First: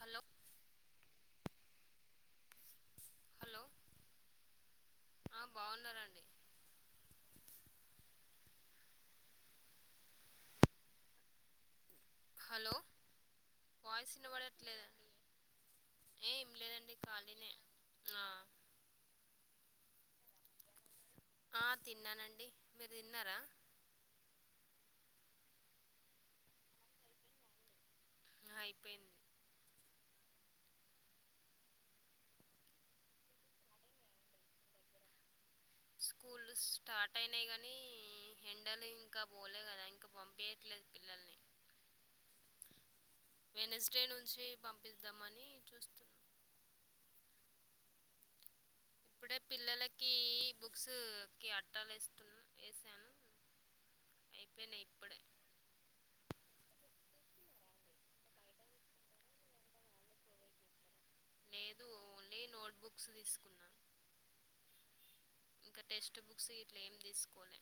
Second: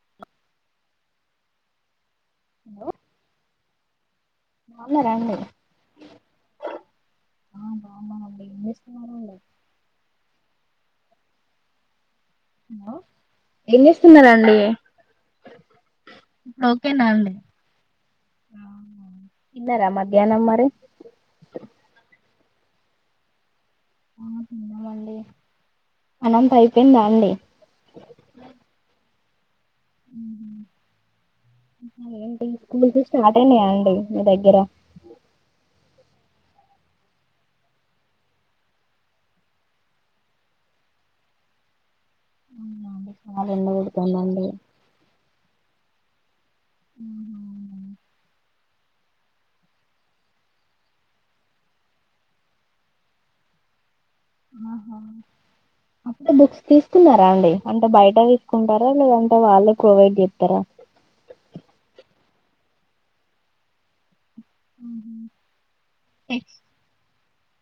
Hello hello hello బాగున్నారా అండి ఆ బావున్నారండి? ఆ బావున్నామండి ఏం చేస్తున్నారు ఇడా? హలో ఏం వాయిస్ చేస్తున్నారండి వినబడట్లేదా? ఏం లేదండి ఖాళీనే ఆ తిన్నరా మధ్యాహ్నం మరి? ఆ తిన్నానండి మీరు తిన్నారా? ఆ తిన్నమండి అనంత అయిపోయిందా అండి ఆ అయిపోయింది స్కూల్ చూసి అటెండ్ అయ్యండి మీ దగ్గర స్కూల్ స్టార్ట్ అయినాయి కానీ హెండల్ ఇంకా పోలే కదా ఇంకా పంపయట్లేదు. పిల్లల్ని డి చన్న కుడుతుందండి పిద్దామని చూస్తు ఉ అవునండి ఇప్పుడే పిల్లలకి బుక్స్ కి అట్టాలు ఏస్తున్నా వేసాను అయిపోయినాయి ఇప్పుడే అక్కడ బుక్స్ తీసుకున్నారా అండి అంటే బయట తీసుకుంటారా, లేదంటే వాళ్ళు ప్రొవైడ్ చేస్తారా? లేదు ఓన్లీ నోట్బుక్స్ తీసుకున్నాను. అ ఇంకా టెక్స్ట్ బుక్స్ ఇట్లా ఏం తీసుకోలే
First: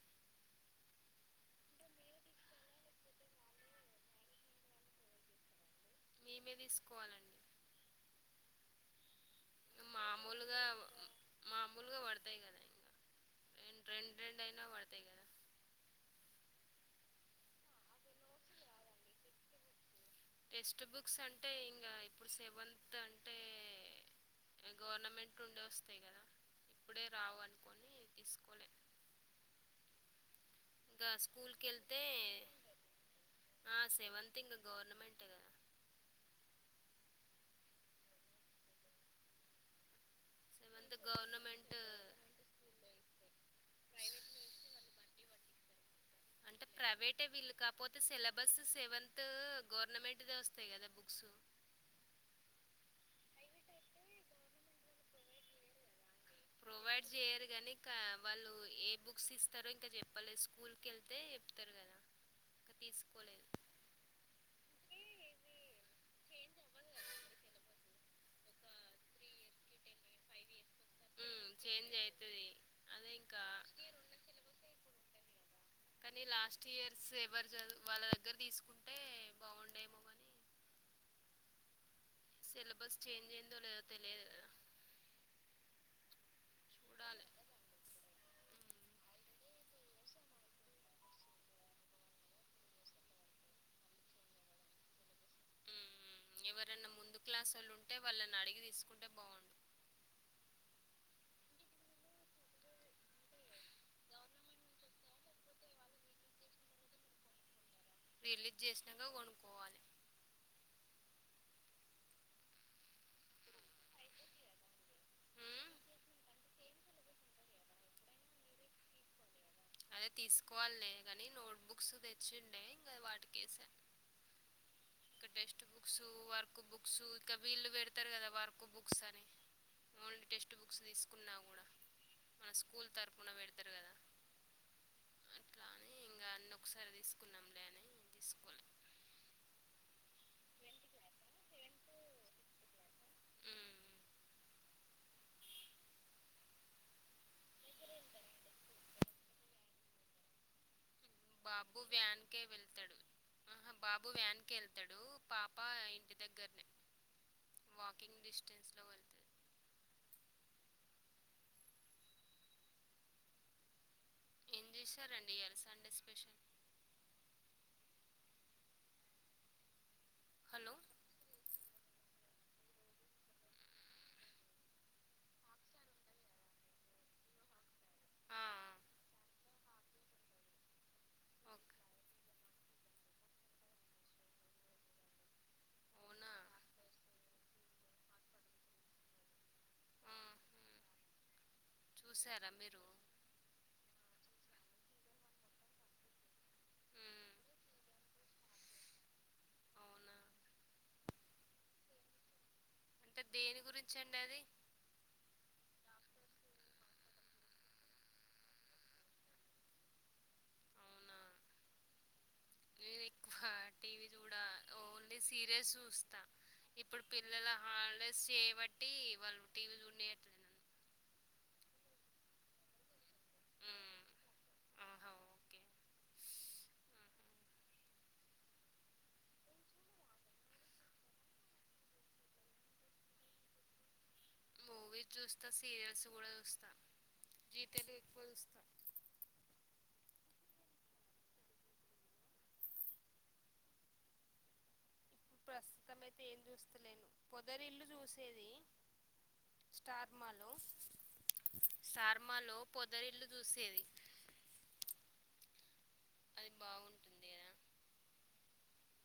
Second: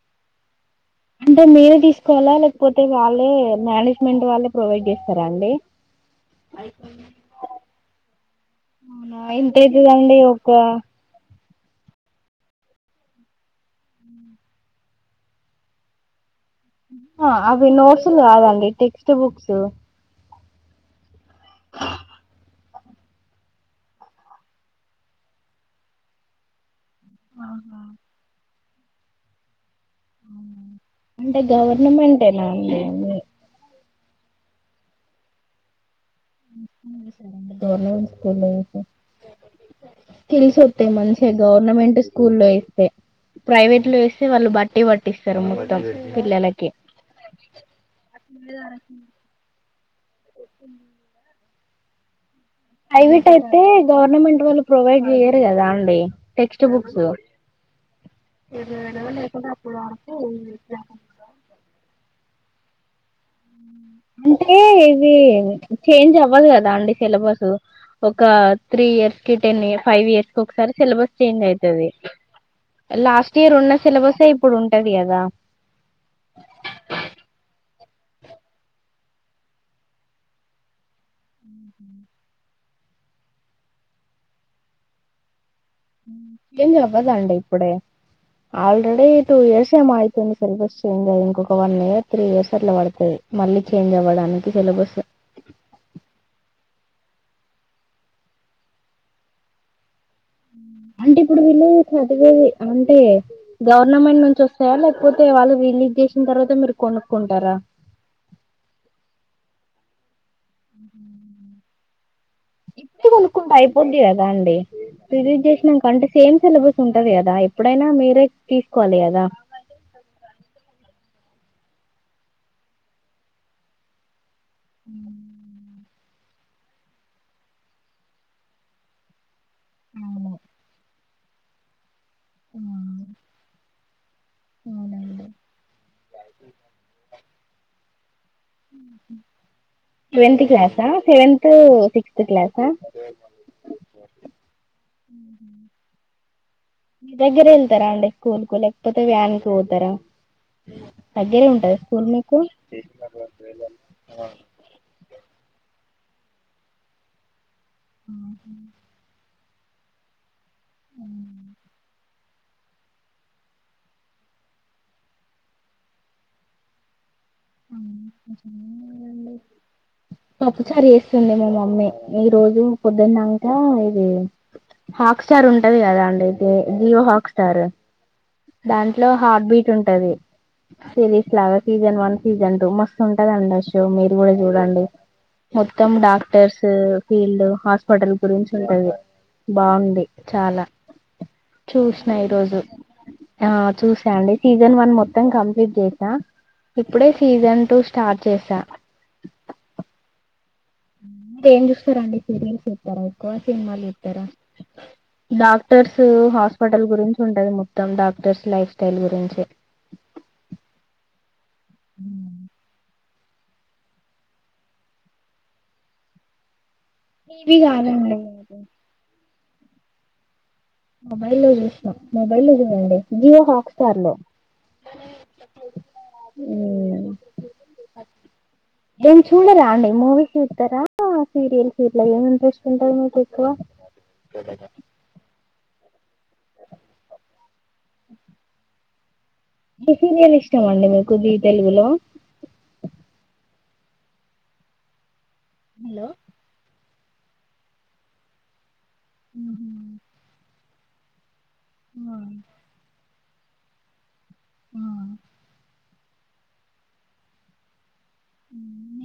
అంటే మీరే తీసుకోవాలా లేకపోతే వాళ్ళే మేనేజ్మెంట్ వాళ్ళే ప్రొవైడ్ చేస్తారా అండి? మేమే తీసుకోవాలండి అవునాయి తేజులండియొక మామూలుగా మామూలుగా పడతాయి కదా ఇంకా రం రెండు రెండు అయినా పడతాయి కదా హ అవి నోట్స్లు కాదండి టెక్స్ట్ బుక్స్ టెక్స్ట్ బుక్స్ అంటే ఇంగ ఇప్పుడు సెవెంత్ అంటే అయి గవర్నమెంట్ ఉండే వస్తాయి కదా ఇప్పుడే రావు ఆహా అనుకని తీసుకోలే గా అంటే స్కూల్ కి వెళ్తే గవర్నమెంటేనా అండి అన్ని ఆ సెవెన్ తింగ గవర్నమెంట్ గద గవర్నమెంట్ స్కూల్ తెల్సొస్తతే మంచి గా గవర్నమెంట్ స్కూల్ ఏస్తే ప్రైవేట్ లో వేస్తే వాళ్ళు బట్టి పట్టిస్తారు మొత్తం పిల్లలకి అంటే ప్రైవేటే వీళ్ళు కాకపోతే సిలబస్ సెవెంత్ గవర్నమెంట్ దే వస్తాయి కదా బుక్స్ ప్రైవట్ అయితే గవర్నమెంట్ వాళ్ళు ప్రొవైడ్ చెయరు కదా అండి టెక్స్ట్ బుక్స్ ప్రొవైడ్ చేయరు కనీ ఇంకా వాళ్ళు ఏ బుక్స్ ఇస్తారో ఇంకా చెప్పలే స్కూల్ కళ్ తే చెప్తారు కదా ఇంక తీసుకోలేదు అంటే ఇది చేంజ్ అవ్వదు కదా అండి సిలబస్ ఒక త్రీ ఇయర్స్ కి టెన్ ఫైవ్ ఇయర్స్ కి ఒకసారి సిలబస్ చేంజ్ ఉమ్ అవుతది అయితది అదే లాస్ట్ ఇంకా ఇయర్ ఉన్న సిలబసే ఇప్పుడు ఉంటది కదా కానీ లాస్ట్ ఇయర్స్ ఎవరు చదువు వాళ్ళ దగ్గర తీసుకుంటే బాగుండేమో కానీ అ సిలబస్ చేంజ్ అయిందో లేదో తెలియదు కదా చేంజ్ చూడాలి అవ్వదండి ఇప్పుడే ఆల్రెడీ టూ ఇయర్స్ ఏమో అయితుంది సెలబ్రస్ చేంజ్ అయి ఇంకొక వన్ ఇయర్ త్రీ ఇయర్స్ అట్లా పడుతాది మళ్ళీ చేంజ్ అవ్వడానికి సిలబస్ ఎవరైనా ముందు క్లాసోళ్ళు ఉంటే వాళ్ళని అడిగి తీసుకుంటే బాగుందు అంటే ఇప్పుడు వీళ్ళు చదివేది అంటే గవర్నమెంట్ నుంచి వస్త సయ లేకపోతే వాళ్ళు రిలీజ్ చేసిన తర్వాత మీరు కొనుక్కుంటారా రిలీజ్ చేసినాక కొనుక్కోవాలి ఆహ ఇప్పుడు కొనుక్కుంటా అయిపోంది కదా అండి రిలీజ్ హ్మ్. చేసినాక అంటే సేమ్ సిలబస్ ఉంటది కదా ఎప్పుడైనా మీరే తీసుకోవాలి కదా అదే తీసుకోవాలే కానీ నోట్బుక్స్ తెచ్చిండే ఇంకా వాటికేస ఉ ఇక టెక్స్ట్ బుక్స్ వర్క్ బుక్స్ ఇక వీల్లు పెడతారు కదా వర్క్ బుక్స్ అని ఓన్లీ టెక్స్ట్ బుక్స్ తీసుకున్నా కూడా మన స్కూల్ తరఫున పెడతారు కదా అట్లా అని ఇంకా అన్నీ ఒకసారి తీసుకున్నాంలే అని తీసుకోలే seventh class seventh six class ఆ అ మీ దగ్గర వెళ్తారా అండి స్కూల్ కు లేకపోతే వ్యాన్ కు పోతారా దగ్గరే ఉంటదా బాబు స్కూల్ మీకు వ్యాన్కే వెళ్తాడు ఆహా బాబు వ్యాన్ కే వెళ్తాడు పాప ఇంటి దగ్గరనే వాకింగ్ డిస్టెన్స్వెళ్ళ అ ఏం చేశారండి ఇలా సండే స్పెషల్ పాప్పు హలో! చారేస్త వస్తుంది మా మమ్మీ ఈ రోజు పొద్దున్నక ఇది హాక్ స్టార్ ఉంటది కదా అండి ఇయితే జియో హాక్స్టార్ ఆ! ఆ. దాంట్లో హార్ట్ బీట్ ఉంటది సిరీస్ లాగా ఓకే. సీజన్ వన్ సీజన్టూ మస్తు ఉంటదండి మీరు కూడా చూడండి మొత్తం అవునా డాక్టర్స్ ఫీల్డ్ హాస్పిటల్ గురించి ఉంటది బాగుంది ఆహా చాలా చూసినా చూసారా ఈరోజు మీరు ఆ చూసాండి సీజన్ వన్ మొత్తం కంప్లీట్ చేసా ఇప్పుడే ఉమ్, సీజన్ టూ స్టార్ట్ చేసా అవునా అంటే ఏం చూస్తారండి సీరియల్స్ చూస్తారా అంటే ఎక్కువ దేని సినిమాలు గురించి అండి చూస్తారా అది డాక్టర్స్ హాస్పిటల్ గురించి ఉంటది మొత్తం డాక్టర్స్ లైఫ్ స్టైల్ గురించి అవునా టీ వీ హ టీవీ చూడ ఓన్లీ సీరియల్స్ చూస్తా ఇప్పుడు పిల్లల టీవీ కాదండి హాలిడేస్ అది చేయబట్టి వాళ్ళు టీవీలు చూడనీయట్లేదు మొబైల్ లో చూసాం మొబైల్లో చూడండి జియో ఉమ్, హాట్స్టార్ లో ఆహా ఓకే ఉమ్ ఏమి చూడరా అండి మూవీస్ చూస్తారా ఆ సీరియల్ అట్లా ఏమేమి చూస్తూ ఉంటారు మీరు ఎక్కువ మూవీస్ చూస్తా సీరియల్స్ కూడా చూస్తా జీ తెలుగు ఎక్కువ చూస్తా ఈ సీరియల్ ఇష్టమండి మీకు జీ తెలుగులో ఇప్పుడు ప్రస్తుతం అయితే ఏం చూస్తలేను పొదరి ఇల్లు చూసేది ఉహ స్టార్ మాలో స్టార్ మాలో పొదరిల్లు చూసేది ఆ అది బాగుంటుంది కాదా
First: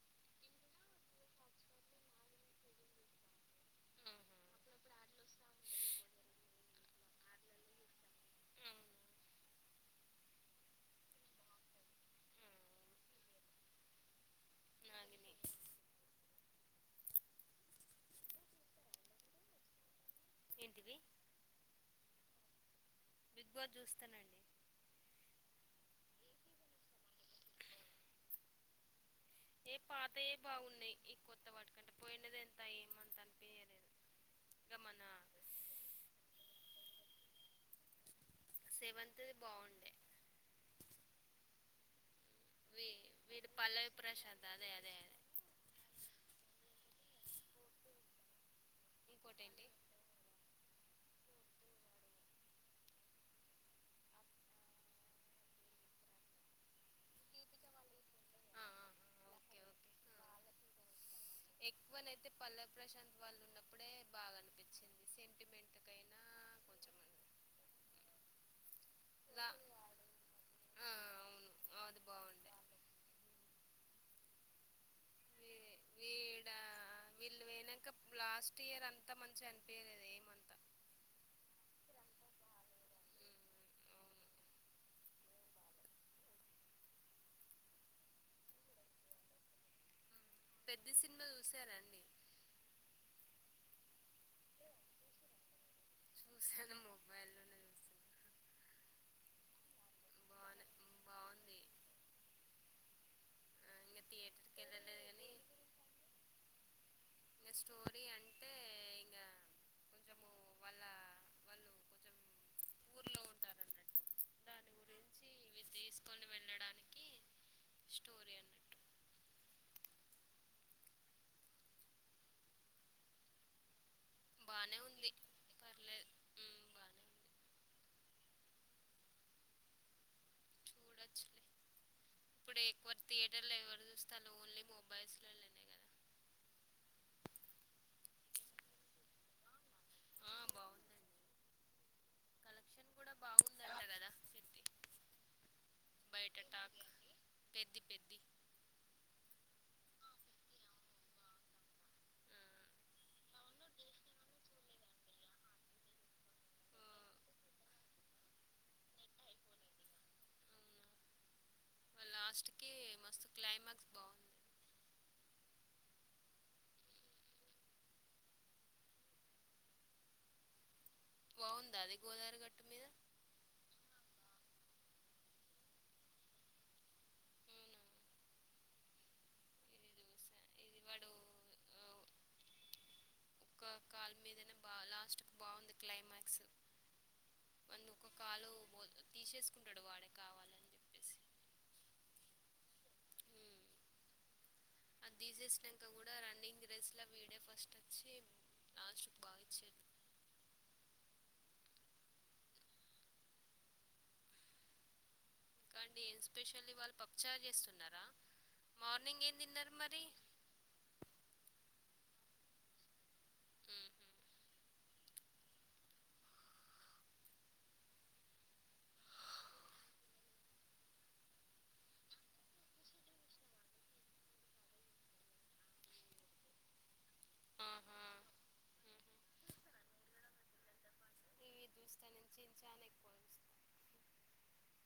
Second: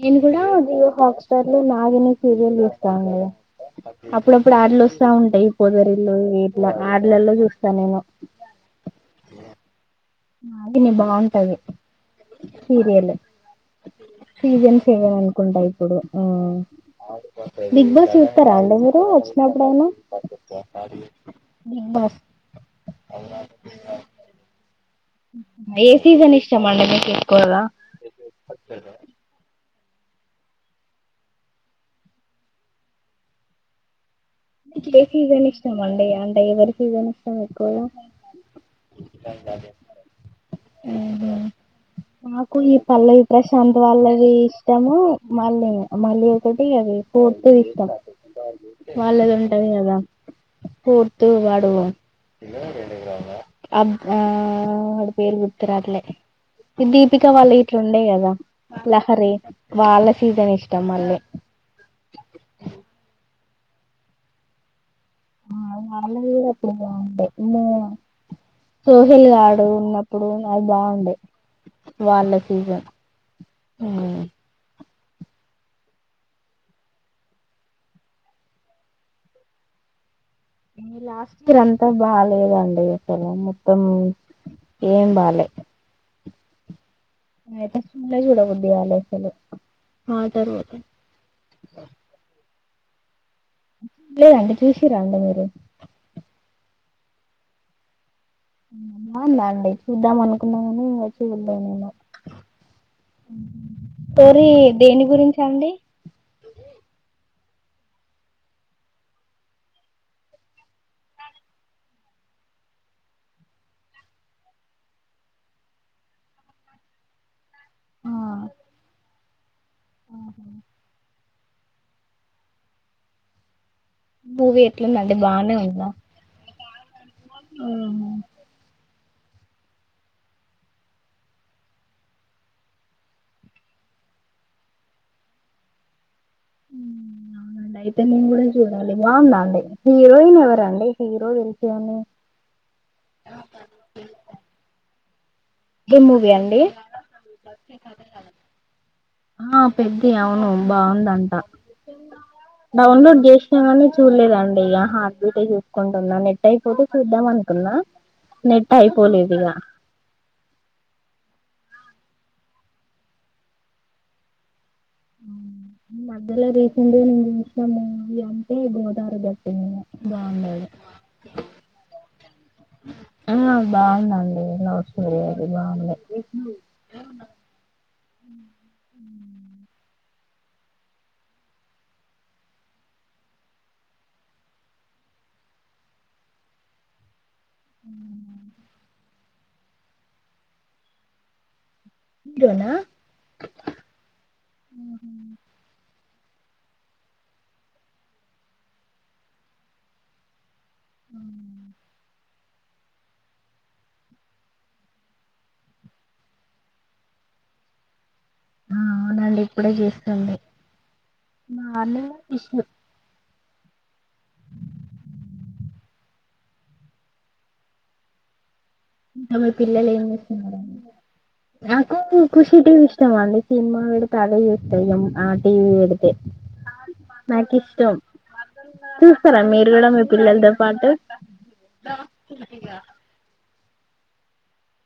నేను కూడా జియో హాట్స్టార్ లో నాగిని సీరియల్ చూస్తాను కదా అప్పుడప్పుడు ఆడ్లు కదా వస్తా ఆహా. ఉంటాయి పదరిల్లు ఇల ఆడలల్లో చూస్తా నేను ఉ నాగిని బాగుంటది సీరియలు సీజన్ సెవెన్ నాగిని అనుకుంటా ఇప్పుడు ఆ బిగ్ బాస్ చూస్తారా అండి మీరు వచ్చినప్పుడైనా ఏంటిది బిగ్ బాస్ బిగ్ బాస్ చూస్తానండి ఏ సీజన్ ఇష్టమండి మీకు ఎక్కువగా ఏ పాతయ బాగున్నాయి ఈ కొత్త వాటికంటే పోయినది ఎంత ఏమ అంత అనిపించలేదు ఇక ఏ మన సీజన్ ఇష్టమండి అంటే ఎవరి సీజన్ ఇష్టం ఎక్కువగా సెవెంత్ ది బాగుండే నాకు ఈ వీ పల్లవి వీడు ప్రశాంత్ పల్లవి వాళ్ళది ప్రశాంత్ అదే అదే ఇష్టము అదే మళ్ళీని మళ్ళీ ఒకటి అది స్ఫూర్తిది ఇష్టం వాళ్ళది ఇంకోటి ఉంటది ఏంటి కదా కూర్తు వాడు వాడు అబ్ ఆ వాడి పేరు గుర్తు రావట్లే ఈ దీపిక వాళ్ళ ఇట్లు ఉండే కదా ఆ ఆ ఆ, లహరి ఓకే వాళ్ళ ఓకే ఆ. సీజన్ ఇష్టం మళ్ళీ ఎక్కువనైతే పల్లవి ప్రశాంత్ వాళ్ళు ఉన్నప్పుడే బాగా అనిపించింది సెంటిమెంట్ కైనా కొంచెం ఉ సోహిల్ లా గడు ఉన్నప్పుడు అది ఆ బాగుండే అవును అది వాళ్ళ బాగుండే సీజన్ ఉమ్ వీ వీడ వీళ్ళు పోయినాక లాస్ట్ ఇయర్ అంతా మంచిగా అనిపయలేద ఏమంతా లాస్ట్ ఇయర్ అంతా బాలేదండి అక్కలు ఉమ్, మొత్తం అవును. ఏం బాలేదు చూ చూడ బుద్ది కాలే అసలు ఆ అతను పెద్ది సినిమా చూశారా అండి చూడలేదండి చూసి రండి మీరు చూసను మొబైల్ లోనే బాగుందండి చూద్దాం అనుకున్నం బానే గాని ఇంకా చూలేదు బాగుంది ఇంకా ఆ ఇంగ పెరి థియేటర్కి దేని వెళ్ళలేదు గురించండి ఇక స్టోరీ అంటే ఇకా వాళ్ళ వాళ్ళ ఊర్లో ఉంటారన్నట్టు దాని. ఇవి తీసుకొని వెళ్ళడానికి స్టోరీ అన్నట్టు ఆహ మూవీ బానే ఉంది ఎట్లుందండి పర్లేదు హుమ్ హుమ్ చూడచ్చులే ఇప్పుడు ఎక్కువ థియేటర్లు ఎవరు చూస్తారు ఓన్లీ మొబైల్స్ లోనే అవునండి అయితే నేను కూడా చూడాలి బాగుంద అండి ఆ హీరోయిన్ ఎవరండి బాగుందండి హీరో [unintelligible] కలెక్షన్ కూడా బాగుందంట కదా పెద్ది ఏ మూవీ బయట అండి టాక్ పెద్ది పెద్ది ఆ పెద్ది అవును బాగుందంట డౌన్లోడ్ చేసినాగానీ చూడలేదండి ఇక హ [unintelligible] చూసుకుంటున్న నెట్ నెట్ అయిపోతే ఆ! ఓ చూద్దాం అనుకున్నా నెట్ అయిపోలేదు ఇగ లాస్ట్ కి మస్తు క్లైమాక్స్ బాగుంది హుమ్ మధ్యలో రీసెంట్ గా [unintelligible] [unintelligible] బాగుందా అది గోదారి గట్టు మీద? ఆ బాగుందండి లవ్ స్టొరీ అది బాగుంది అవునా! వాడు హు ఒక కాల్ మీదనే బా లాస్ట్ క్ బాగుంది క్లైమాక్స్ వాంది ఒక కాలు తీసేసుకుంటాడు వాడే కావాలని చెప్పేసి ఇదేనా హ్మ్. అది తీసేస్ నాంక కూడా రన్నింగ్ ర్రేస్లా వీడే ఫస్ట్ వచ్చి లాస్ట్ కు బాగ్ ఇచ్చిర్రు హుమ్ ఇంకా ఏం స్పెషల్లీ వాళ్ళ పప్పుచార్ చేస్తున్నారా ఆ మార్నింగ్ ఏం అవునండి తిన్నారు మరి మార్నింగా ఫిష్ హుమ్ హు మీ పిల్లలు ఏం చేస్తున్నారండి నాకు ఖుషి టీవీ ఇష్టమా అండి సినిమా పెడితే అదే చూస్తా ఇగ ఆ టీవీ పెడితే నాకు ఇష్టం ఆహా! చూస్తారా మీరు కూడా మీ పిల్లలతో పాటు టీవి చూస్తానుంచి చాన ఎక్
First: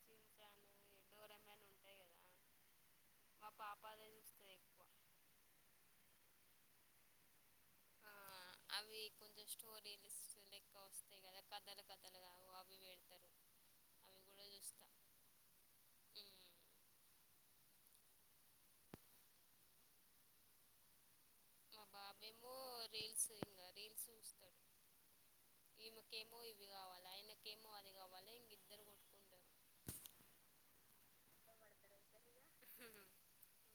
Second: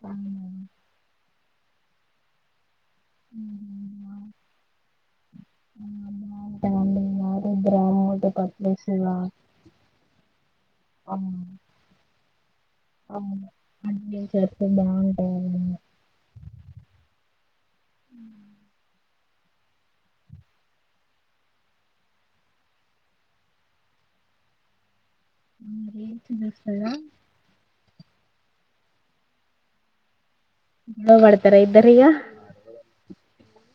హుమ్ డొరమన్ ఉంటది కదా మా పాప అదే చూస్తది ఎక్కువ హుమ్ [unintelligible] ఆ అవి కొంచెం స్టోరీలిస్ లెక్క వస్తాయి కదా కథలు కథలుగా అవి బెడ్ అవును అవి [unintelligible] బాగుంటాయి హుమ్ హుమ్ మా బాబ ఏమో రీల్స్ ఇంకా రీల్స్ చూస్తాడు రీల్స్ ఇమెకేమో ఇవి చూస్తారా కావాలా ఆయనకేమో అది కావాలా ఇంక ఇద్దరు కోట్ నవబడతారా ఇద్దరిగ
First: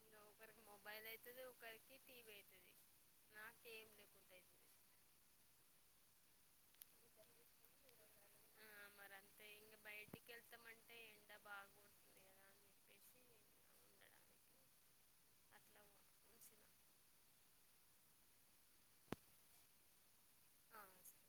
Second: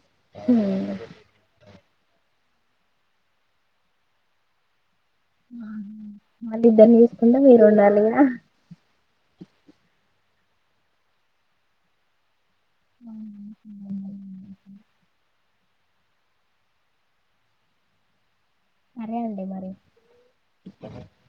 ఊ ఒకరికి మొబైల్ ఐతది ఒకరికి తీబి ఐతది నా కేం లేవ్ ఆ మళ్ళీ ఇద్దరిని చూసుకుంటా మీరు ఉండాలిగా ఆ మరి అంతే ఇంగ బయటికి వెళ్తామంటే ఎండ బాగు ఆహ ఉండడానికి అట్లా ఉంచిన సరే అండీ మరి ఆ సరే